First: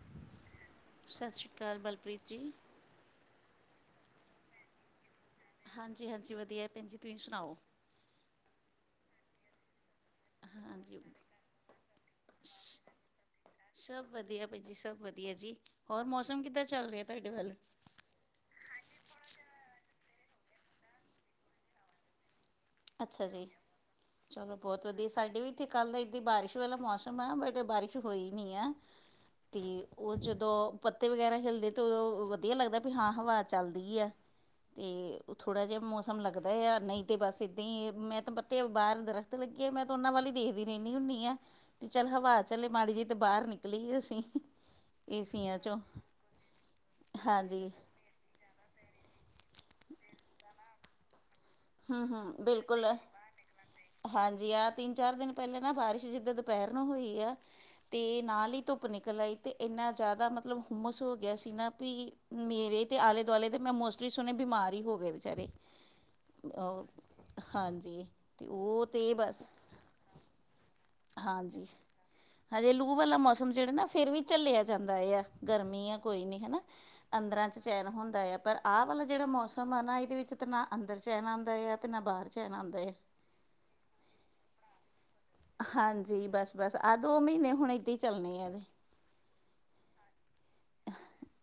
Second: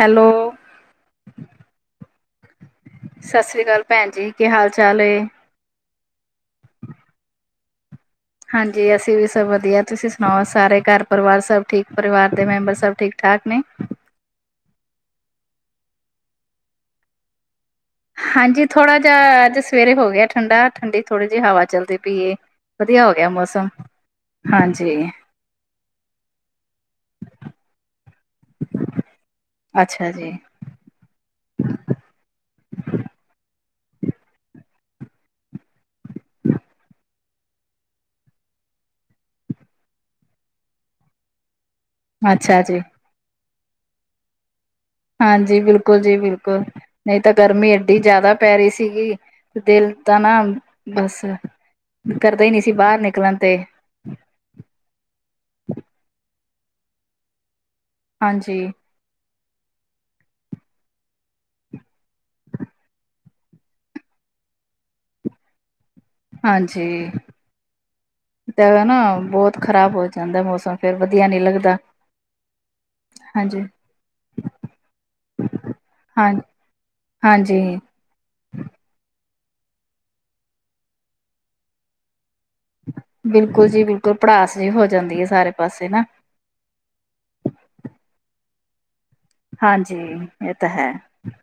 Hello. ਸਤਿ ਸ਼੍ਰੀ ਅਕਾਲ, ਬਲਪ੍ਰੀਤ ਜੀ। ਸਤਿ ਸ੍ਰੀ ਅਕਾਲ ਭੈਣ ਜੀ। ਕੀ, ਹਾਲ-ਚਾਲ ਏ। ਹਾਂਜੀ-ਹਾਂਜੀ, ਵਧੀਆ ਭੈਣ ਜੀ, ਤੁਸੀਂ ਸੁਣਾਓ? ਹਾਂਜੀ ਅਸੀਂ ਵੀ ਸਭ ਵਧੀਆ, ਤੁਸੀ ਣਾਓ, ਹੋਰ ਸਾਰੇ ਹਾਂਜੀ ਘਰ-ਪਰਿਵਾਰ ਸਭ ਠੀਕ, ਪਰਿਵਾਰ ਦੇ ਮੈਂਬਰ ਸਭ ਠੀਕ-ਠਾਕ ਨੇ? ਸਭ ਵਧੀਆ, ਬਾਈ ਜੀ ਸਭ ਵਧੀਆ ਜੀ। ਹੋਰ, ਮੌਸਮ ਕਿੱਦਾਂ ਚੱਲ ਰਿਹਾ ਤੁਹਾਡੇ ਵੱਲ? ਹਾਂਜੀ, ਥੋੜ੍ਹਾ ਜਿਹਾ ਅੱਜ ਸਵੇਰੇ ਹੋ ਗਿਆ ਠੰਡਾ, ਠੰਡੀ ਥੋੜ੍ਹੀ ਜਿਹੀ ਹਵਾ ਚੱਲਦੀ ਪਈ ਏ। ਵਧੀਆ ਅੱਛਾ ਹੋਗਿਆ ਜੀ ਮੌਸਮ, ਚਲੋ ਬਹੁਤ ਵਧੀਆ ਹਾਂਜੀ। ਸਾਡੇ ਵੀ ਇੱਥੇ ਕੱਲ ਦਾ ਏਦਾਂ ਬਾਰਿਸ਼ ਵਾਲਾ ਮੌਸਮ ਆ, ਬਟ ਬਾਰਿਸ਼ ਹੋਈ ਨਹੀਂ ਆ। ਤੇ, ਅੱਛਾ ਉਹ ਜੀ, ਜਦੋਂ ਪੱਤੇ ਵਗੈਰਾ ਹਿਲਦੇ, ਤਾਂ ਉਦੋਂ ਵਧੀਆ ਲੱਗਦਾ ਵੀ ਹਾਂ, ਹਵਾ ਚੱਲਦੀ ਐ। ਤੇ, ਥੋੜ੍ਹਾ ਜਿਹਾ ਮੌਸਮ ਲੱਗਦਾ ਯਾਂ, ਨਹੀਂ ਤੇ ਬਸ ਤੇਂ, ਮੈਂ ਤੇ ਬੱਤੇ ਬਾਹਰ ਦਰਖਤ ਲੱਗੀ ਆ, ਮੈਂ ਤੇ ਉਹਨਾਂ ਵੱਲ ਹੀ ਦੇਖਦੀ ਰਹਿੰਨੀ ਹੁੰਨੀ ਆਂ। ਵੀ ਚੱਲ ਹਵਾ ਅੱਛਾ ਚੱਲੇ ਜੀ। ਮਾੜੀ ਜਿਹੀ, ਤਾਂ ਬਾਹਰ ਨਿਕਲੀਏ ਅਸੀਂ। ਏਸੀਆਂ ਹਾਂਜੀ, ਚੋਂ ਬਿਲਕੁਲ ਜੀ, ਬਿਲਕੁਲ, ਨਹੀਂ ਤਾ ਹਾਂਜੀ ਗਰਮੀ ਇਹਡੀ ਜ਼ਿਆਦਾ ਪੈ ਰਹੀ ਸੀਗੀ, ਦਿਲ ਤਾਂ ਨਾ ਬਸ। ਹੂੰ ਹੂੰ ਕਰਦਾ ਹੀ ਨਹੀਂ ਸੀ ਬਿਲਕੁਲ ਬਾਹਰ ਨਿਕਲਣ ਤੇ। ਹਾਂਜੀ ਆਹ ਤਿੰਨ- ਚਾਰ ਦਿਨ ਪਹਿਲੇ ਨਾ ਬਾਰਿਸ਼ ਜਿੱਦੇਂ ਦੁਪਹਿਰ ਨੂੰ ਹੋਈ ਆ। ਤੇ ਨਾਲ ਹੀ ਹਾਂਜੀ, ਧੁੱਪ ਨਿਕਲ ਆਈ ਤੇ। ਇੰਨਾ ਜ਼ਿਆਦਾ ਮਤਲਬ ਹੁੰਮਸ ਹੋ ਗਿਆ ਸੀ ਨਾ ਵੀ, ਮੇਰੇ ਤੇ ਆਲੇ ਦੁਆਲੇ ਦੇ ਮੈਂ। ਤੁਸੀਂ ਸੁਣੇ ਬਿਮਾਰ ਹੀ ਹੋ ਗਏ ਵਿਚਾਰੇ। ਹਾਂਜੀ ਉਹ ਹਾਂਜੀ ਤੇ ਕਦੇ ਉਹ ਤੇ ਨਾ ਬਸ ਬਹੁਤ ਖ਼ਰਾਬ ਹੋ ਜਾਂਦਾ ਮੌਸਮ। ਫੇਰ ਵਧੀਆ ਨਹੀਂ ਹਾਂਜੀ ਲੱਗਦਾ। ਹਜੇ ਲੂਹ ਵਾਲਾ ਮੌਸਮ ਹਾਂਜੀ ਜਿਹੜਾ ਨਾ ਫਿਰ ਵੀ ਝੱਲਿਆ ਜਾਂਦਾ ਹੈ ਆ ਗਰਮੀ ਆ, ਕੋਈ ਹਾਂ ਨਹੀਂ ਹਨਾ। ਆਂਦਰਾਂ 'ਚ ਹਾਂਜੀ ਚੈਨ ਹੁੰਦਾ ਹੈ। ਪਰ ਆਹ ਵਾਲਾ ਜਿਹੜਾ ਮੌਸਮ ਆ ਨਾ ਇਹਦੇ ਵਿੱਚ ਤਾਂ ਨਾ ਅੰਦਰ ਚੈਨ ਆਉਂਦਾ ਆ ਤੇ ਨਾ ਬਾਹਰ ਚੈਨ ਆਉਂਦਾ ਹੈ। ਬਿਲਕੁਲ ਜੀ ਬਿਲਕੁਲ ਭੜਾਸ ਜਿਹੀ ਹੋ ਜਾਂਦੀ ਹੈ। ਸਾਰੇ ਪਾਸੇ ਨਾ ਹਾਂਜੀ, ਬਸ- ਬਸ, ਆਹ ਦੋ ਮਹੀਨੇ ਹੁਣ, ਇੱਦਾਂ ਹੀ ਚੱਲਣੇ ਆ ਜੀ। ਹਾਂਜੀ, ਇਹ ਤਾਂ ਹੈ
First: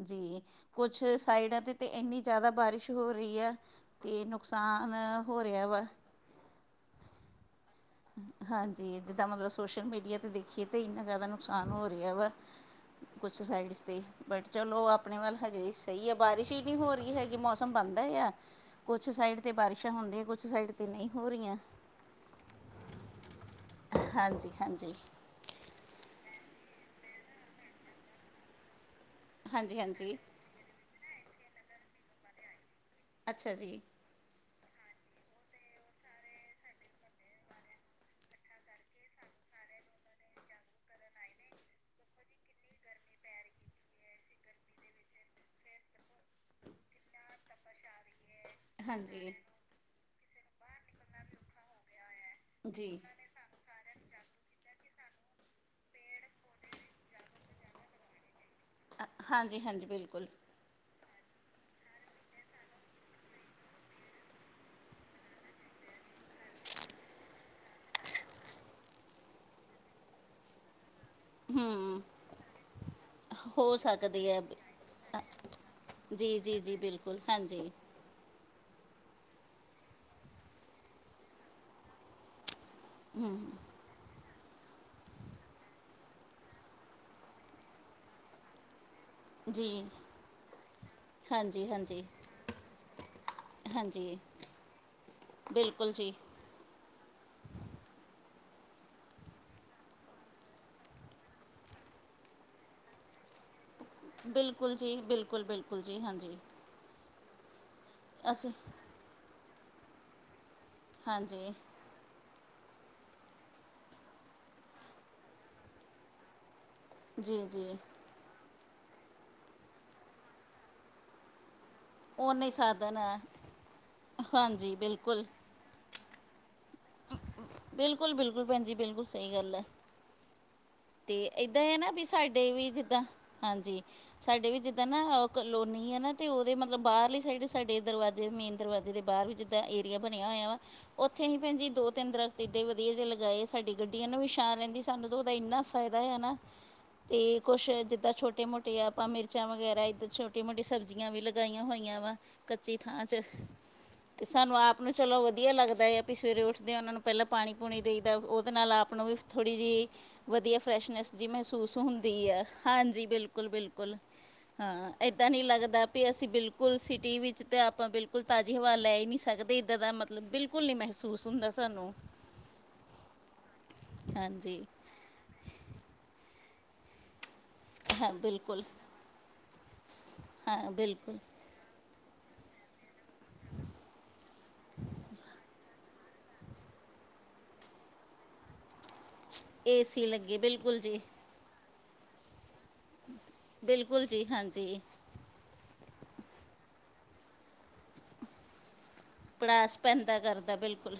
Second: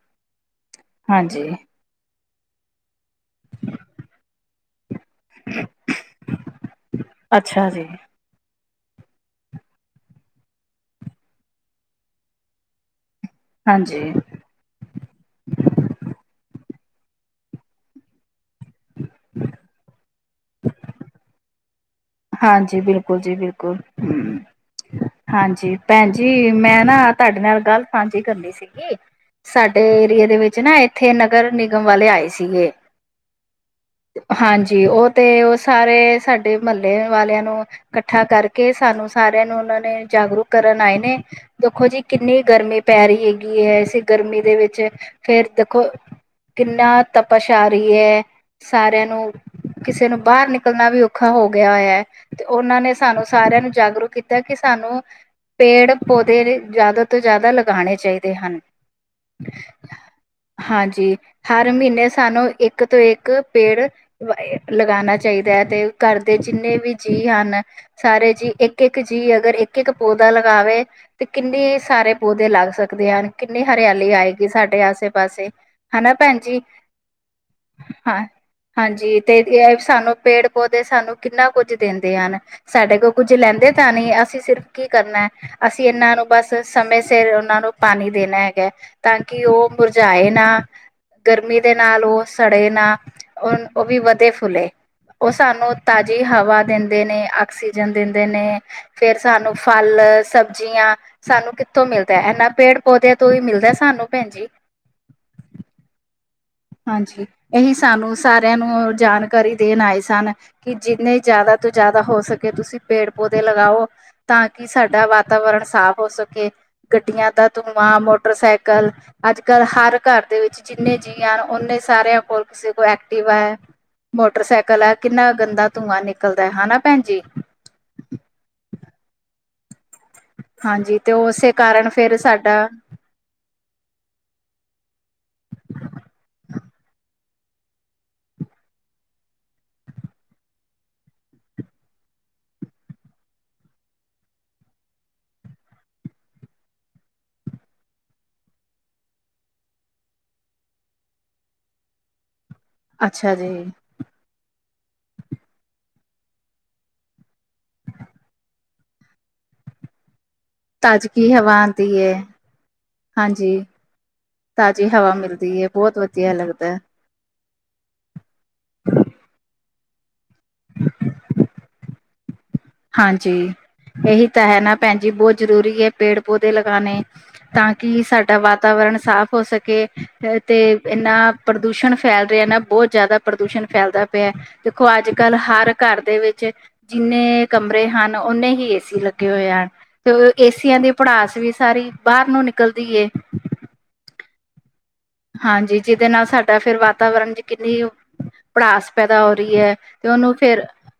ਜੀ, ਕੁੱਛ ਹਾਂਜੀ ਸਾਈਡਾਂ, ਤੇ ਤੇ, ਇੰਨੀ ਜ਼ਿਆਦਾ ਬਾਰਿਸ਼ ਹੋ ਰਹੀ ਆ, ਤੇ ਨੁਕਸਾਨ ਹੋ ਰਿਹਾ ਵਾ। ਅੱਛਾ, ਜੀ, ਹਾਂਜੀ, ਜਿੱਦਾਂ ਮਤਲਬ ਸੋਸ਼ਲ ਮੀਡੀਆ, 'ਤੇ ਦੇਖੀਏ ਤਾਂ ਇੰਨਾ ਜ਼ਿਆਦਾ ਨੁਕਸਾਨ ਹੋ ਰਿਹਾ ਵਾ। ਕੁਛ, ਸਾਈਡਸ 'ਤੇ ਹਾਂਜੀ ਬਟ, ਚਲੋ, ਆਪਣੇ ਵੱਲ ਹਜੇ ਸਹੀ ਆ, ਬਾਰਿਸ਼ ਹੀ ਨਹੀਂ ਹੋ ਰਹੀ ਹੈਗੀ ਮੌਸਮ ਬਣਦਾ ਆ। ਕੁਛ ਸਾਈਡ ਤੇ ਬਾਰਿਸ਼ਾਂ ਹੁੰਦੀਆਂ, ਕੁਛ ਸਾਈਡ ਤੇ ਨਹੀਂ ਹੋ ਰਹੀਆਂ ਹਾਂਜੀ ਬਿਲਕੁਲ ਜੀ ਬਿਲਕੁਲ ਹਾਂਜੀ-ਹਾਂਜੀ, ਹਾਂਜੀ ਭੈਣ ਜੀ ਮੈਂ ਨਾ ਤੁਹਾਡੇ ਨਾਲ ਗੱਲ ਸਾਂਝੀ ਕਰਨੀ ਸੀਗੀ ਸਾਡੇ ਹਾਂਜੀ-ਹਾਂਜੀ ਏਰੀਏ ਦੇ ਵਿੱਚ ਨਾ ਇੱਥੇ ਨਗਰ ਨਿਗਮ ਵਾਲੇ ਆਏ ਸੀਗੇ ਅੱਛਾ ਜੀ ਹਾਂਜੀ ਉਹ ਤੇ ਉਹ ਸਾਰੇ ਸਾਡੇ ਮਤਲਬ ਵਾਲਿਆਂ ਨੂੰ ਇਕੱਠਾ ਕਰਕੇ ਸਾਨੂੰ ਸਾਰਿਆਂ ਨੂੰ ਉਹਨਾਂ ਨੇ ਜਾਗਰੂਕ ਕਰਨ ਆਏ ਨੇ ਦੇਖੋ ਜੀ ਕਿੰਨੀ ਗਰਮੀ ਪੈ ਰਹੀ ਹੈਗੀ ਹੈ, ਇਸ ਗਰਮੀ ਦੇ, ਵਿੱਚ ਫੇਰ ਦੇਖੋ। ਕਿੰਨਾ ਤਪਸ਼ ਆ ਰਹੀ ਹੈ। ਸਾਰਿਆਂ ਨੂੰ, ਹਾਂਜੀ ਕਿਸੇ ਨੂੰ, ਬਾਹਰ ਨਿਕਲਣਾ ਵੀ ਔਖਾ ਹੋ ਗਿਆ ਹੋਇਆ ਤੇ, ਉਹਨਾਂ ਨੇ ਜੀ ਸਾਨੂੰ। ਸਾਰਿਆਂ ਨੂੰ, ਜਾਗਰੂਕ ਕੀਤਾ, ਕਿ ਸਾਨੂੰ ਪੇੜ ਪੌਦੇ ਜ਼ਿਆਦਾ ਤੋਂ ਜ਼ਿਆਦਾ ਲਗਾਉਣੇ ਚਾਹੀਦੇ ਹਨ। ਹਾਂਜੀ, ਹਾਂਜੀ, ਬਿਲਕੁਲ, ਹਾਂਜੀ, ਹਰ ਮਹੀਨੇ ਸਾਨੂੰ, ਇੱਕ ਤੋਂ ਇੱਕ ਪੇੜ। ਲਗਉਣਾ ਚਾਹੀਦਾ ਹੈ। ਤੇ ਘਰ, ਦੇ ਜਿੰਨੇ ਵੀ ਜੀਅ ਹਨ ਸਾਰੇ ਜੀਅ, ਇੱਕ -ਇੱਕ ਜੀਅ ਅਗਰ ਇੱਕ -ਇੱਕ ਪੌਦਾ ਲਗਾਵੇ। ਤੇ ਕਿੰਨੇ ਸਾਰੇ ਪੌਦੇ ਲੱਗ ਸਕਦੇ ਹਨ, ਕਿੰਨੀ ਹੋ ਹਰਿਆਲੀ ਸਕਦੀ ਹੈ ਆਏਗੀ। ਸਾਡੇ ਆਸੇ- ਪਾਸੇ, ਹਨਾ ਜੀ, ਭੈਣ ਜੀ, ਜੀ, ਬਿਲਕੁਲ, ਹਾਂਜੀ, ਹਾਂ ਹਾਂਜੀ, ਤੇ ਇਹ ਸਾਨੂੰ ਪੇੜ ਪੌਦੇ ਸਾਨੂੰ ਕਿੰਨਾ ਕੁੱਝ ਦਿੰਦੇ ਹਨ, ਸਾਡੇ ਕੋਲ ਕੁੱਝ ਲੈਂਦੇ ਤਾਂ ਨਹੀ, ਅਸੀਂ ਸਿਰਫ਼ ਕੀ ਕਰਨਾ। ਅਸੀਂ ਇਹਨਾਂ ਨੂੰ, ਬਸ ਸਮੇਂ ਸਿਰ, ਉਹਨਾਂ ਨੂੰ ਪਾਣੀ ਦੇਣਾ ਹੈਗਾ। ਤਾਂ ਕਿ, ਜੀ ਉਹ ਮੁਰਝਾਏ ਨਾ। ਗਰਮੀ ਹਾਂਜੀ ਦੇ ਹਾਂਜੀ ਨਾਲ ਉਹ ਸੜੇ ਨਾ, ਉਹ ਉਹ ਵੀ ਹਾਂਜੀ ਵਧੇ ਫੁਲੇ, ਉਹ ਸਾਨੂੰ ਬਿਲਕੁਲ ਜੀ ਤਾਜ਼ੀ ਹਵਾ ਦਿੰਦੇ ਨੇ, ਆਕਸੀਜਨ ਦਿੰਦੇ ਨੇ, ਫੇਰ ਸਾਨੂੰ ਫਲ, ਸਬਜ਼ੀਆਂ। ਸਾਨੂੰ ਕਿੱਥੋਂ ਮਿਲਦਾ, ਇੰਨਾ ਪੇੜ ਪੌਦਿਆਂ, ਤੋਂ ਹੀ ਮਿਲਦਾ ਸਾਨੂੰ, ਬਿਲਕੁਲ, ਜੀ, ਬਿਲਕੁਲ- ਬਿਲਕੁਲ, ਜੀ, ਹਾਂਜੀ, ਹਾਂਜੀ, ਇਹੀ ਸਾਨੂੰ ਅਸੀਂ ਸਾਰਿਆਂ ਨੂੰ ਜਾਣਕਾਰੀ ਦੇਣ ਆਏ ਸਨ, ਕਿ ਜਿੰਨੇ ਹਾਂਜੀ ਜ਼ਿਆਦਾ ਤੁ, ਜ਼ਿਆਦਾ ਹੋ ਸਕੇ ਤੁਸੀਂ, ਪੇੜ ਪੌਦੇ ਲਗਾਓ। ਤਾਂ ਕਿ, ਸਾਡਾ ਵਾਤਾਵਰਨ ਸਾਫ਼ ਹੋ ਸਕੇ। ਗੱਡੀਆਂ ਜੀ ਦਾ ਜੀ ਧੂੰਆਂ, ਮੋਟਰਸਾਈਕਲ, ਅੱਜ- ਕੱਲ੍ਹ ਹਰ ਘਰ ਦੇ ਵਿੱਚ, ਜਿੰਨੇ ਜੀ ਯਾਰ, ਉੱਨੀ ਸਾਰਿਆਂ ਕੋਲ ਓਨੇ ਕਿਸੇ ਕੋਲ ਸਾਧਨ ਐਕਟਿਵ ਹੈ, ਹਾਂਜੀ ਮੋਟਰਸਾਈਕਲ ਹੈ। ਬਿਲਕੁਲ ਕਿੰਨਾ ਗੰਦਾ ਧੂੰਆਂ ਨਿਕਲ ਨਿਕਲਦਾ ਹੈ ਹਾ ਨਾ ਭੈਣ ਜੀ। ਬਿਲਕੁਲ-ਬਿਲਕੁਲ, ਭੈਣ ਜੀ ਬਿਲਕੁਲ, ਸਹੀ ਗੱਲ ਹੈ। ਹਾਂਜੀ ਤੇ ਉਸੇ ਏਦਾਂ ਹੈ ਕਾਰਨ ਨਾ ਵੀ, ਫੇਰ ਸਾਡੇ ਸਾਡਾ ਵੀ ਜਿੱਦਾਂ, ਹਾਂਜੀ, ਸਾਡੇ ਵੀ ਜਿੱਦਾਂ ਨਾ ਕਲੋਨੀ ਆ ਨਾ ਤੇ, ਉਹਦੇ ਮਤਲਬ ਬਾਹਰਲੀ ਸਾਈਡ, ਸਾਡੇ ਦਰਵਾਜ਼ੇ ਮੇਨ ਦਰਵਾਜ਼ੇ ਦੇ ਬਾਹਰ ਵੀ ਜਿੱ ਦਾ ਏਰੀਆ ਬਣਿਆ ਹੋਇਆ ਵਾ, ਉੱਥੇ ਹੀ ਭੈਣ ਜੀ, ਦੋ-ਤਿੰਨ ਦਰੱਖਤ ਅਤੇ, ਇੱਦਾਂ ਵਧੀਆ ਜੇਹੇ ਲਗਾਏ ਸਾਡੀ ਗੱਡੀ ਇਹ ਨੂੰ ਵੀ ਛਾ ਰਹਿੰਦੀ ਸਾਨੂੰ ਤਾਂ ਉਹਦਾ ਇੰਨਾ ਫਾਇਦਾ ਹੈਨਾ। ਅਤੇ ਕੁਛ ਜਿੱਦਾਂ ਛੋਟੇ-ਮੋਟੇ ਆਪਾਂ ਮਿਰਚਾਂ ਵਗੈਰਾ ਇੱਧਰ, ਛੋਟੀ- ਮੋਟੀ ਸਬਜ਼ੀਆਂ ਵੀ ਲ ਲਗਾਈਆਂ ਹੋਈਆਂ ਵਾ। ਕੱਚੀ ਥਾਂ ਚ ਅੱਛਾ ਜੀ। ਅਤੇ, ਸਾਨੂੰ ਆਪ ਨੂੰ ਚਲੋ ਵਧੀਆ ਲੱਗਦਾ ਹੈ, ਆਪ ਸਵੇਰੇ ਉੱਠਦੇ ਹਾਂ ਉਹਨਾਂ ਨੂੰ ਪਹਿਲਾਂ ਪਾਣੀ ਪੂਣੀ ਦੇਈ ਦਾ, ਉਹਦੇ ਨਾਲ ਆਪ ਨੂੰ ਵੀ ਥੋੜ੍ਹੀ ਜਿਹੀ। ਵਧੀਆ ਫਰੈਸ਼ਨੈਸ ਜੀ ਤਾਜ਼ਗੀ ਹਵਾ ਮਹਿਸੂਸ ਆਂਦੀ ਏ ਹੁੰਦੀ ਹੈ, ਹਾਂਜੀ ਹਾਂਜੀ ਬਿਲਕੁੱਲ-ਬਿਲਕੁੱਲ। ਤਾਜ਼ੀ ਹਾਂ, ਹਵਾ ਇੱਦਾਂ ਨਹੀਂ ਮਿਲਦੀ ਏ ਲੱਗਦਾ ਬਹੁਤ ਪਿਆ ਸੀ ਅਸੀਂ ਵਧੀਆ ਲੱਗਦਾ। ਹੈ। ਬਿਲਕੁੱਲ ਸੀ ਟੀ ਵੀ ਚ ਤਾਂ ਆਪਾਂ ਬਿਲਕੁੱਲ ਤਾਜ਼ੀ ਹਵਾ ਲੈ ਹੀ ਨਹੀਂ ਸਕਦੇ ਇੱਦਾਂ ਦਾ ਮੱਤਲਬ ਬਿਲਕੁੱਲ ਨਹੀਂ ਮਹਿਸੂਸ ਹੁੰਦਾ ਸਾਨੂੰ। ਹਾਂਜੀ, ਇਹੀ ਤਾਂ ਹੈ ਹਾਂਜੀ ਨਾ ਭੈਣਜੀ ਬਹੁਤ ਜ਼ਰੂਰੀ ਹੈ ਪੇੜ-ਪੌਦੇ ਲਗਾਉਣੇ। ਤਾਂਕਿ ਹਾਂ ਸਾਡਾ ਬਿਲਕੁਲ ਵਾਤਾਵਰਨ ਸਾਫ਼ ਹੋ ਸਕੇ ਤੇ ਹਾਂ ਬਿਲਕੁਲ ਇਨਾ ਪ੍ਰਦੂਸ਼ਣ ਫੈਲ ਰਿਹਾ ਨਾ ਬਹੁਤ ਜ਼ਿਆਦਾ ਪ੍ਰਦੂਸ਼ਣ ਫੈਲਦਾ ਪਿਆ। ਦੇਖੋ ਅੱਜ-ਕੱਲ੍ਹ ਹਰ ਘਰ ਦੇ ਵਿੱਚ ਜਿੰਨੇ ਕਮਰੇ ਹਨ ਓਨੇ ਹੀ ਏਸੀ ਲੱਗੇ ਹੋਏ ਹਨ ਏਸੀ ਤੇ ਲੱਗੇ ਬਿਲਕੁਲ ਏਸੀਆਂ ਦੀ ਜੀ ਪੜਾਸ ਵੀ ਸਾਰੀ ਬਾਹਰ ਨੂੰ ਨਿਕਲ ਬਿਲਕੁੱਲ ਜੀ ਹਾਂਜੀ। ਹਾਂਜੀ, ਜਿਹਦੇ ਨਾਲ ਸਾਡਾ ਫਿਰ ਵਾਤਾਵਰਣ ਜੀ ਕਿੰਨੀ ਉਹ ਪੜਾਸ ਪੈਦਾ ਹੋ ਰਹੀ ਹੈ ਪੜਾਸ ਤੇ ਪੈਂਦਾ ਉਹਨੂੰ ਕਰਦਾ ਫਿਰ ਬਿਲਕੁਲ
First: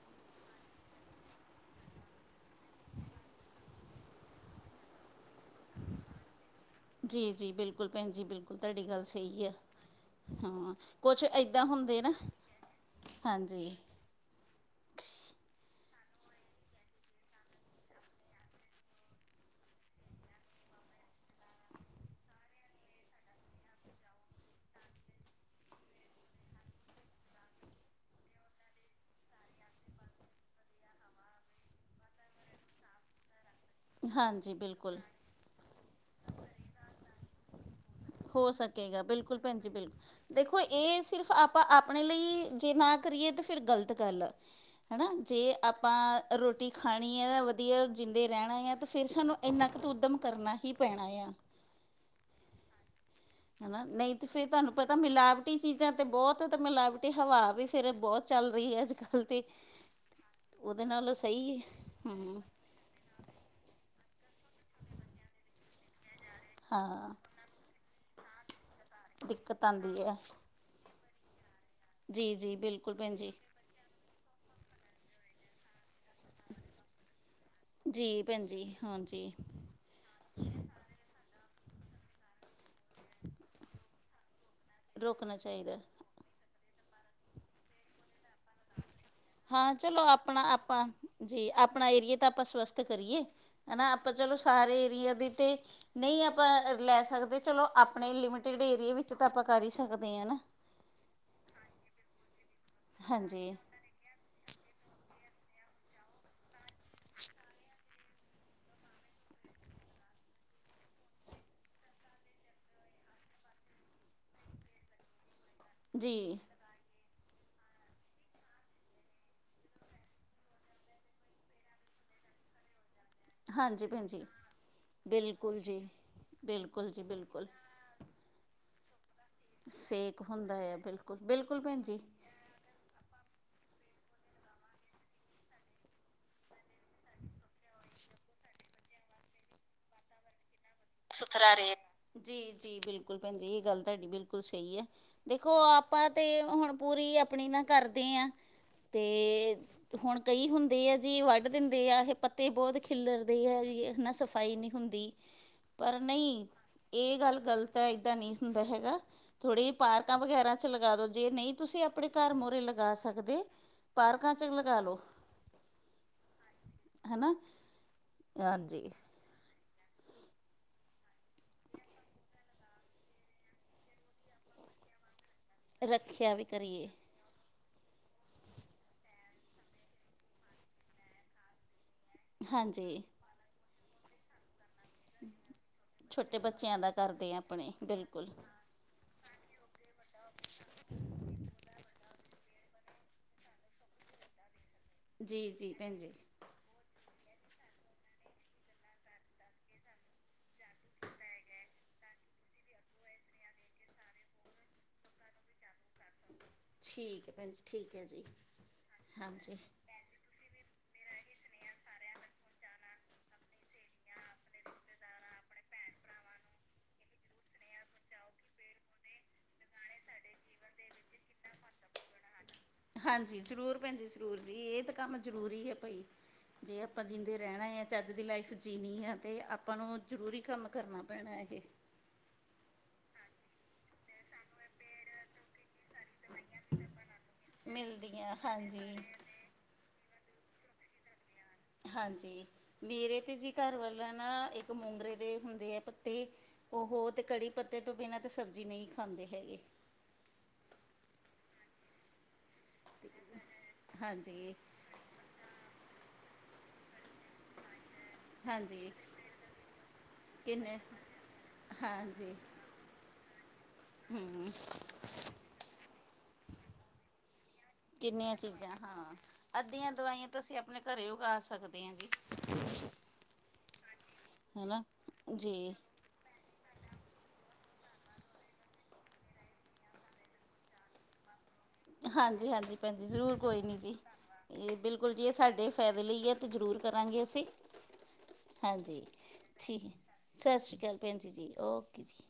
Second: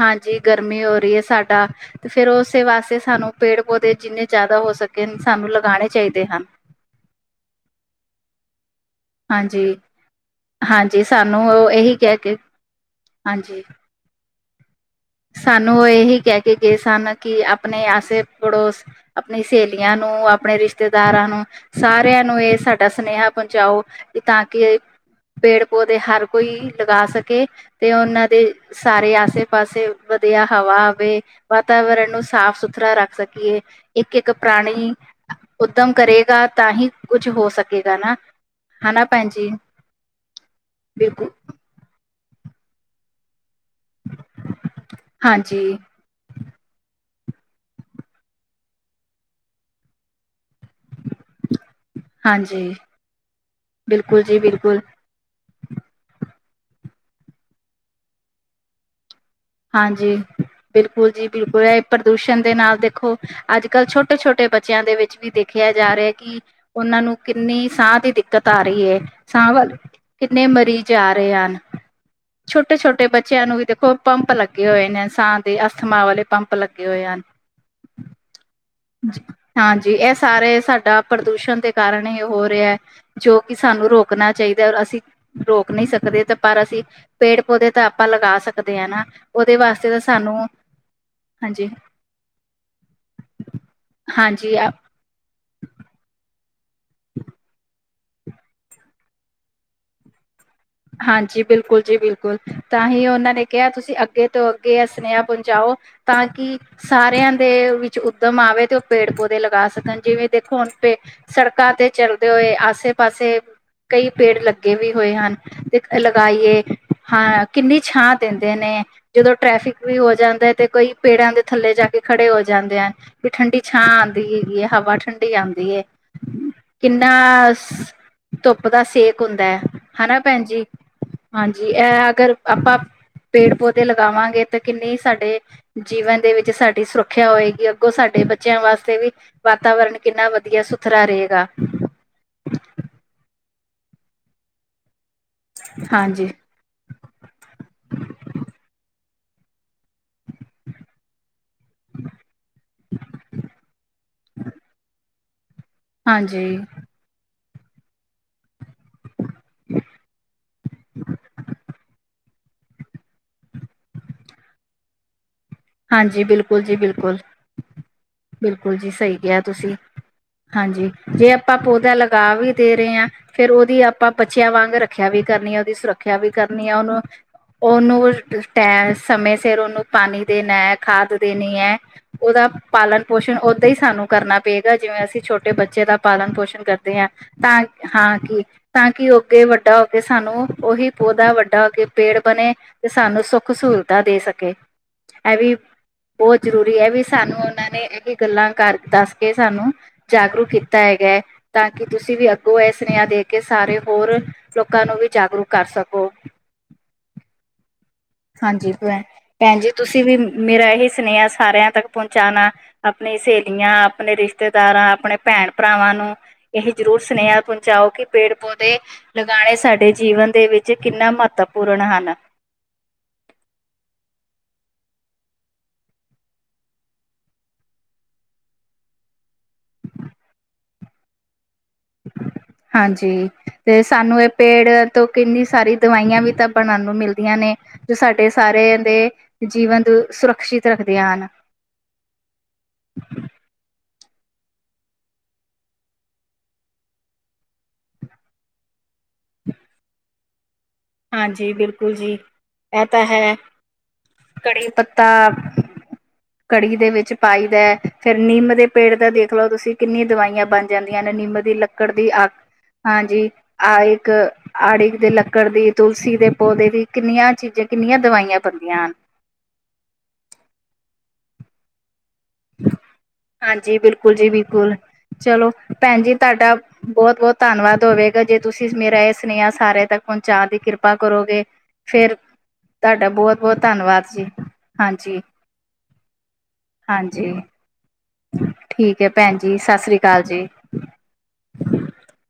ਹਾਂਜੀ, ਗਰਮੀ ਹੋ ਰਹੀ ਹੈ ਸਾਡਾ ਤੇ ਫਿਰ ਉਸੇ ਵਾਸਤੇ ਸਾਨੂੰ ਪੇੜ ਪੋਦੇ ਜਿੰਨੇ ਜ਼ਿਆਦਾ ਹੋ ਸਕੇ ਸਾਨੂੰ ਲਗਾਉਣੇ ਚਾਹੀਦੇ ਹਨ। ਜੀ-ਜੀ, ਬਿਲਕੁੱਲ ਭੈਣਜੀ ਬਿਲਕੁੱਲ ਤੁਹਾਡੀ ਗੱਲ ਸਹੀ ਹੈ। ਹਾਂਜੀ ਹਾਂ, ਹਾਂਜੀ ਕੁੱਛ ਸਾਨੂੰ ਏਦਾਂ ਉਹ ਇਹੀ ਹੁੰਦੇ ਨਾ ਕਹਿ ਕੇ ਹਾਂਜੀ। ਸਾਨੂੰ ਉਹ ਇਹੀ ਕਹਿ ਕੇ ਗਏ ਸਨ ਕਿ ਆਪਣੇ ਆਸੇ ਪੜੋਸ ਆਪਣੀ ਸਹੇਲੀਆਂ ਨੂੰ ਆਪਣੇ ਰਿਸ਼ਤੇਦਾਰਾਂ ਨੂੰ ਸਾਰਿਆਂ ਨੂੰ ਇਹ ਸਾਡਾ ਸੁਨੇਹਾ ਪਹੁੰਚਾਓ ਤਾਂ ਕੀ ਪੇੜ-ਪੌਦੇ ਹਰ ਕੋਈ ਲਗਾ ਸਕੇ ਤੇ ਉਹਨਾਂ ਦੇ ਸਾਰੇ ਆਸੇ-ਪਾਸੇ ਵਧੀਆ ਹਵਾ ਆਵੇ ਵਾਤਾਵਰਨ ਨੂੰ ਸਾਫ-ਸੁਥਰਾ ਰੱਖ ਸਕੀਏ। ਇੱਕ-ਇੱਕ ਹਾਂਜੀ ਪ੍ਰਾਣੀ ਬਿਲਕੁਲ ਉਦਮ ਕਰੇਗਾ ਤਾਂ ਹੀ ਕੁੱਝ ਹੋ ਸਕੇਗਾ ਨਾ। ਹੋ ਸਕੇਗਾ ਬਿਲਕੁੱਲ ਭੈਣ ਜੀ ਬਿਲਕੁੱਲ ਦੇਖੋ ਇਹ ਬਿਲਕੁਲ ਸਿਰਫ ਆਪਾਂ ਉਹਨਾਂ ਲਈ ਜੇ ਨਾ ਕਰੀਏ ਤਾਂ ਫਿਰ ਗਲਤ ਗੱਲ ਹੈ ਨਾ ਜੇ ਹਾਂਜੀ ਆਪਾਂ ਰੋਟੀ ਖਾਣੀ ਹੈ ਜਾਂ ਵਧੀਆ ਜਿੰਦੇ ਰਹਿਣਾ ਆ ਤਾਂ ਫਿਰ ਸਾਨੂੰ ਇੰਨਾ ਕੁ ਤਾਂ ਉੱਦਮ ਕਰਨਾ ਹੀ ਪੈਣਾ ਆ। ਹਾਂਜੀ। ਹੈਨਾ ਨਹੀਂ ਬਿਲਕੁਲ ਤੇ ਜੀ ਫਿਰ ਤੁਹਾਨੂੰ ਬਿਲਕੁਲ ਪਤਾ ਮਿਲਾਵ ਮਿਲਾਵਟੀ ਚੀਜ਼ਾਂ ਤੇ ਬਹੁਤ ਤਾਂ ਮਿਲਾਵਟੀ ਹਵਾ ਵੀ ਫਿਰ ਬਹੁੱਤ ਚੱਲ ਰਹੀ ਹੈ ਅੱਜ-ਕੱਲ। ਹਾਂਜੀ, ਬਿਲਕੁੱਲ ਜੀ ਸਹੀ ਬਿਲਕੁੱਲ, ਇਹ ਹਮ ਪ੍ਰਦੂਸ਼ਣ ਦੇ ਨਾਲ ਦੇਖੋ ਅੱਜ-ਕੱਲ੍ਹ ਛੋਟੇ-ਛੋਟੇ ਬੱਚੇ ਬੱਚਿਆਂ ਦੇ ਵਿੱਚ ਵੀ ਦੇਖਿਆ ਜਾ ਰਿਹਾ ਕਿ ਉਹਨਾਂ ਹਾਂ ਨੂੰ ਕਿੰਨੀ ਸਾਹ ਦੀ ਦਿੱਕਤ ਆ ਰਹੀ ਹੈ ਸਾਹ ਦਿੱਕਤ ਵਾੱਲੇ ਆਉਂਦੀ ਹੈ ਕਿੰਨੇ ਮਰੀਜ਼ ਜਾ ਰਹੇ ਹਨ ਜੀ ਜੀ ਬਿਲਕੁਲ ਛੋਟੇ-ਛੋਟੇ ਭੈਣ ਜੀ ਬੱਚਿਆਂ ਨੂੰ ਵੀ ਦੇਖੋ ਪੰਪ ਲੱਗੇ ਹੋਏ ਨੇ ਸਾਹ ਦੇ ਅਸਥਮਾ ਵਾਲੇ ਪੰਪ ਲੱਗੇ ਹੋਏ ਹਨ। ਜੀ, ਭੈਣਜੀ। ਹਾਂਜੀ, ਇਹ ਸਾਰੇ ਸਾਡਾ ਪ੍ਰਦੂਸ਼ਣ ਦੇ ਕਾਰਨ ਹੀ ਹੋ ਰਿਹਾ। ਜੋ ਕਿ ਸਾਨੂੰ ਰੋਕਣਾ ਚਾਹੀਦਾ ਔਰ ਅਸੀਂ ਰੋਕਣਾ ਰੋਕ ਚਾਹੀਦਾ ਨਹੀਂ ਸਕਦੇ ਤਾਂ ਪਰ ਅਸੀਂ ਪੇੜ-ਪੌਦੇ ਤਾਂ ਆਪਾਂ ਲਗਾ ਸਕਦੇ ਹਾਂ ਨਾ ਉਹਦੇ ਹਾਂ, ਵਾਸਤੇ ਤਾਂ ਚਲੋ ਸਾਨੂੰ ਆਪਣਾ-ਆਪਾਂ ਜੀ ਹਾਂਜੀ ਆਪਣਾ ਏਰੀਏ ਤਾਂ ਆਪਾਂ ਸਵਸੱਥ ਤੇ ਕਰੀਏ, ਹਨਾ ਆਪਾਂ ਚਲੋ ਹਾਂਜੀ ਸਾਰੇ ਏਰੀਏ ਦੇ ਤੇ ਨਹੀਂ ਆਪਾਂ ਲੈ ਸਕਦੇ ਚਲੋ ਆਪਣੇ ਲਿਮਟਿਡ ਏਰੀਏ ਵਿੱਚ ਤਾਂ ਆਪਾਂ ਕਰ ਹੀ ਸਕਦੇ ਹਾਂ ਨਾ ਹਾਂਜੀ ਬਿਲਕੁੱਲ ਜੀ ਬਿਲਕੁੱਲ, ਤਾਂ ਹੀ ਉਹਨਾਂ ਨੇ ਹਾਂਜੀ ਕਿਹਾ ਤੁਸੀਂ ਅੱਗੇ ਅੱਗੇ ਤੋਂ ਅੱਗੇ ਸੁਨੇਹਾ ਪਹੁੰਚਾਓ ਤਾਂ ਕਿ ਸਾਰਿਆਂ ਦੇ ਜੋ ਉੱਦਮ ਆਵੇ ਤੇ ਉਹ ਪੇੜ-ਪੌਦੇ ਲਗਾ ਸਕਣ ਜਿਵੇਂ ਦੇਖੋ ਹੁਣ ਪੇ ਸੜਕਾਂ ਤੇ ਚਲਦੇ ਹੋਏ, ਆਸੇ- ਪਾਸੇ ਕਈ ਪੇੜ ਲੱਗੇ ਵੀ ਹੋਏ ਹਨ ਦਰਖਤ ਜੀ ਲਗਾਈਏ, ਹਾਂ ਕਿੰਨੀ ਛਾਂ ਦਿੰਦੇ ਨੇ ਜਦੋਂ ਟ੍ਰੈਫਿਕ ਵੀ ਹੋ ਜਾਂਦਾ ਤੇ ਕਈ ਪੇੜਾਂ ਦੇ ਥੱਲੇ ਜਾ ਕੇ ਖੜੇ ਹੋ ਜਾਂਦੇ ਹਨ ਤੇ ਠੰਡੀ ਛਾਂ ਹਾਂਜੀ ਭੈਣ ਆਉਂਦੀ ਜੀ ਹੈਗੀ ਹੈ ਹਵਾ ਠੰਡੀ ਬਿਲਕੁਲ ਆਉਂਦੀ ਜੀ ਹੈ ਬਿਲਕੁਲ ਜੀ ਕਿੰਨਾ, ਬਿਲਕੁਲ ਧੁੱਪ ਦਾ ਸੇਕ ਹੁੰਦਾ ਹੈ ਹਨਾ ਸੇਕ ਹੁੰਦਾ ਭੈਣਜੀ, ਆ ਬਿਲਕੁਲ ਬਿਲਕੁਲ ਹਾਂਜੀ ਭੈਣ ਜੀ ਇਹ ਅਗਰ ਆਪਾਂ ਪੇੜ ਪੌਦੇ ਲਗਾਵਾਂਗੇ ਤੇ ਕਿੰਨੇ ਸਾਡੇ ਜੀਵਨ ਦੇ ਵਿੱਚ ਸਾਡੀ ਸੁਰੱਖਿਆ ਹੋਏਗੀ ਅੱਗੋਂ ਸਾਡੇ ਬੱਚਿਆਂ ਵਾਸਤੇ ਵੀ। ਵਾਤਾਵਰਨ ਕਿੰਨਾ ਵਧੀਆ। ਸੁਥਰਾ ਰਹੇ, ਜੀ- ਜੀ ਬਿਲਕੁਲ ਭੈਣ ਜੀ ਇਹ ਗੱਲ ਤੁਹਾਡੀ ਬਿਲਕੁਲ ਸਹੀ ਹੈ। ਦੇਖੋ ਆਪਾਂ ਤਾਂ ਹਾਂਜੀ ਹੁਣ ਪੂਰੀ ਆਪਣੀ ਨਾ ਕਰਦੇ ਹਾਂ, ਤੇ। ਹੁਣ ਕਈ ਹੁੰਦੇ ਆ ਜੀ ਵੱਢ ਦਿੰਦੇ ਆ ਇਹ ਪੱਤੇ ਬਹੁਤ ਖਿਲਰਦੇ ਆ ਜੀ ਨਾ ਸਫਾਈ ਨਹੀਂ ਹੁੰਦੀ। ਪਰ ਨਹੀਂ, ਹਾਂਜੀ ਇਹ ਗੱਲ ਗ਼ਲਤ ਹੈ ਏਦਾਂ ਨਹੀਂ ਹੁੰਦਾ ਹੈਗਾ। ਥੋੜ੍ਹੀ ਜਿ ਪਾਰਕਾਂ ਵਗੈਰਾ ਚ ਲਗਾ ਦੋ ਜੇ ਨਹੀਂ ਤੁਸੀਂ ਆਪਣੇ ਘਰ ਮੂਹਰੇ ਲਗਾ ਸਕਦੇ। ਪਾਰਕਾ ਚ ਲਗਾ ਲਓ। ਹਾਂਜੀ ਬਿਲਕੁਲ ਜੀ ਬਿਲਕੁਲ- ਹਨਾ ਬਿਲਕੁਲ ਹਾਂਜੀ ਜੀ ਸਹੀ ਕਿਹਾ ਤੁਸੀਂ। ਜੀ, ਜੇ ਆਪਾਂ ਪੌਦਾ ਲਗਾ ਵੀ ਦੇ ਰਹੇ ਹਾਂ ਫੇਰ ਉਹਦੀ ਆਪਾਂ ਬੱਚਿਆਂ ਵਾਂਗ ਰੱਖਿਆ ਵੀ ਕਰਨੀ ਆ। ਦੀ ਸੁਰੱਖਿਆ ਵੀ ਰੱਖਿਆ ਕਰਨੀ ਆ ਕਰੀਏ ਉਹਨੂੰ। ਉਹਨੂੰ ਟਾਈਮ ਸਮੇਂ ਸਿਰ ਉਹਨੂੰ ਪਾਣੀ ਦੇਣਾ ਹੈ ਖਾਦ ਦੇਣੀ ਹੈ। ਉਹਦਾ ਪਾਲਣ ਹਾਂਜੀ ਪੋਸ਼ਣ ਓਦਾਂ ਹੀ ਸਾਨੂੰ। ਕਰਨਾ ਪਏਗਾ ਜਿਵੇਂ ਅਸੀਂ ਛੋਟੇ ਬੱਚੇ ਦਾ ਪਾਲਣ ਛੋਟੇ ਪੋਸ਼ਣ ਬੱਚਿਆਂ ਦਾ ਕਰਦੇ ਹਾਂ ਆ ਤਾਂ ਆਪਣੇ ਹਾਂ ਬਿਲਕੁਲ ਕਿ। ਤਾਂ ਕਿ ਅੱਗੇ ਵੱਡਾ ਹੋ ਕੇ ਸਾਨੂੰ ਉਹੀ ਪੌਦਾ ਵੱਡਾ ਹੋ ਕੇ ਪੇੜ ਬਣੇ। ਤੇ ਸਾਨੂੰ ਸੁੱਖ ਸਹੂਲਤਾਂ ਦੇ ਸਕੇ। ਇਹ ਜੀ ਵੀ ਜੀ ਭੈਣ ਜੀ ਬਹੁਤ ਜ਼ਰੂਰੀ ਹੈ ਵੀ ਸਾਨੂੰ ਉਹਨਾਂ ਨੇ ਇਹ ਵੀ ਗੱਲਾਂ ਘਰ ਦੱਸ ਕੇ ਸਾਨੂੰ। ਜਾਗਰੂਕ ਕੀਤਾ ਹੈਗਾ ਤਾਂ ਕਿ ਤੁਸੀਂ ਵੀ ਅੱਗੋਂ ਇਹ ਸੁਨੇਹਾ ਦੇ ਕੇ ਸਾਰੇ ਹੋਰ। ਲੋਕਾਂ ਨੂੰ ਵੀ ਜਾਗਰੂਕ ਕਰ ਸਕੋ। ਠੀਕ ਹੈ ਭੈਣ ਜੀ, ਠੀਕ ਹੈ ਜੀ। ਹਾਂਜੀ ਭੈਣ, ਹਾਂਜੀ ਭੈਣ ਜੀ ਤੁਸੀਂ ਵੀ ਮੇਰਾ ਇਹ ਹੀ ਸੁਨੇਹਾ ਸਾਰਿਆਂ ਤੱਕ ਪਹੁੰਚਾਉਣਾ। ਆਪਣੀ ਸਹੇਲੀਆਂ, ਆਪਣੇ ਰਿਸ਼ਤੇਦਾਰਾਂ, ਆਪਣੇ ਭੈਣ ਭਰਾਵਾਂ ਨੂੰ। ਇਹ ਜ਼ਰੂਰ ਸੁਨੇਹਾ ਪਹੁੰਚਾਓ ਕਿ ਪੇੜ ਪੌਦੇ। ਲਗਾਉਣੇ ਸਾਡੇ ਜੀਵਨ ਦੇ ਵਿੱਚ ਕਿੰਨਾ ਮਹੱਤਵਪੂਰਨ ਹਨ। ਹਾਂਜੀ ਜ਼ਰੂਰ ਭੈਣ ਜੀ ਜ਼ਰੂਰ ਜੀ ਇਹ ਤਾਂ ਕੰਮ ਜ਼ਰੂਰੀ ਹੈ ਭਾਈ। ਜੇ ਆਪਾਂ ਜੀਂਉਦੇ ਰਹਿਣਾ ਹੈ ਚਜ ਦੀ ਲਾਈਫ ਜੀਉਣੀ ਆ ਤਾਂ ਆਪਾਂ ਨੂੰ ਜ਼ਰੂਰੀ ਕੰਮ ਕਰਨਾ ਪੈਣਾ ਇਹ। ਹਾਂਜੀ, ਤੇ ਸਾਨੂੰ ਇਹ ਪੇੜ ਤੋਂ ਕਿੰਨੀ ਸਾਰੀ ਦਵਾਈਆਂ ਵੀ ਤਾਂ। ਬਣਨ ਨੂੰ ਮਿਲਦੀਆਂ ਨੇ ਜੋ ਸਾਡੇ ਮਿਲਦੀਆਂ ਸਾਰਿਆਂ ਹਾਂਜੀ ਦੇ ਜੀਵਨ ਤੋਂ ਸੁਰੱਖਸ਼ਿਤ ਰੱਖਦੀਆਂ ਹਨ। ਹਾਂਜੀ ਮੇਰੇ ਤੇ ਜੀ ਘਰ ਵਾਲਾ ਨਾ ਇੱਕ ਮੁੰਗਰੇ ਦੇ ਹੁੰਦੇ ਹੈ ਪੱਤੇ। ਉਹ ਤਾਂ ਕੜੀ ਪੱਤੇ ਤੋਂ ਬਿਨਾਂ ਤਾਂ ਸਬਜ਼ੀ ਨਹੀਂ ਖਾਂਦੇ ਹੈਗੇ। ਹਾਂਜੀ ਬਿਲਕੁਲ ਜੀ, ਇਹ ਤਾਂ ਹੈ, ਹਾਂਜੀ ਕੜੀ ਪਤਾ। ਤਾਂ, ਕੜੀ ਦੇ ਵਿੱਚ ਪਾਈ ਦਾ। ਫਿਰ ਨਿੰਮ ਦੇ ਹਾਂਜੀ ਪੇੜ ਦਾ ਦੇਖ ਲੋ ਤੁਸੀਂ ਕਿੰਨੀਆਂ ਦਵਾਈਆਂ ਬਣ ਕਿੰਨੇ ਜਾਂਦੀਆਂ ਨੇ ਨਿੰਮ ਦੀ ਲੱਕੜ ਦੀ ਹਾਂਜੀ ਅੱਗ। ਹਾਂਜੀ, ਆ ਇੱਕ ਹੂੰ ਆੜ। ਦੇ ਲੱਕੜ ਦੀ ਤੁਲਸੀ ਦੇ ਪੌਦੇ ਦੀ ਕਿੰਨੀਆਂ ਚੀਜ਼ਾਂ, ਕਿੰਨੀਆਂ ਦਵਾਈਆਂ ਚੀਜ਼ਾਂ ਬਣਦੀਆਂ ਹਨ। ਹਾਂ ਅੱਧੀਆਂ ਦਵਾਈਆਂ ਤਾਂ ਅਸੀਂ ਆਪਣੇ ਘਰੇ ਉਗਾ ਸਕਦੇ ਹਾਂ ਜੀ। ਹਾਂਜੀ ਬਿਲਕੁਲ ਜੀ ਬਿਲਕੁਲ, ਹਨਾ ਚਲੋ ਜੀ ਭੈਣ ਜੀ ਤੁਹਾਡਾ। ਬਹੁਤ- ਬਹੁਤ ਧੰਨਵਾਦ ਹੋਵੇਗਾ ਜੇ ਤੁਸੀਂ ਮੇਰਾ ਇਹ ਸੁਨੇਹਾ ਸਾਰਿਆਂ ਤੱਕ ਪਹੁੰਚਾ ਦੀ ਕਿਰਪਾ ਕਰੋਗੇ। ਫਿਰ ਹਾਂਜੀ- ਹਾਂਜੀ ਭੈਣ ਜੀ ਤੁਹਾਡਾ ਜ਼ਰੂਰ ਬਹੁਤ ਬਹੁਤ ਕੋਈ ਨਹੀਂ ਜੀ, ਧੰਨਵਾਦ ਇਹ ਬਿਲਕੁਲ ਹਾਂਜੀ ਜੀ ਇਹ ਸਾਡੇ। ਫਾਇਦੇ ਲਈਏ ਅਤੇ ਜ਼ਰੂਰ ਕਰਾਂਗੇ ਹਾਂਜੀ ਅਸੀ ਹਾਂਜੀ ਠੀਕ ਹੈ ਭੈਣ ਜੀ ਸਤਿ ਠੀਕ ਸ੍ਰੀ ਅਕਾਲ ਜੀ ਸਤਿ ਸ਼੍ਰੀ ਅਕਾਲ ਭੈਣ ਜੀ- ਜੀ ਓਕੇ ਜੀ।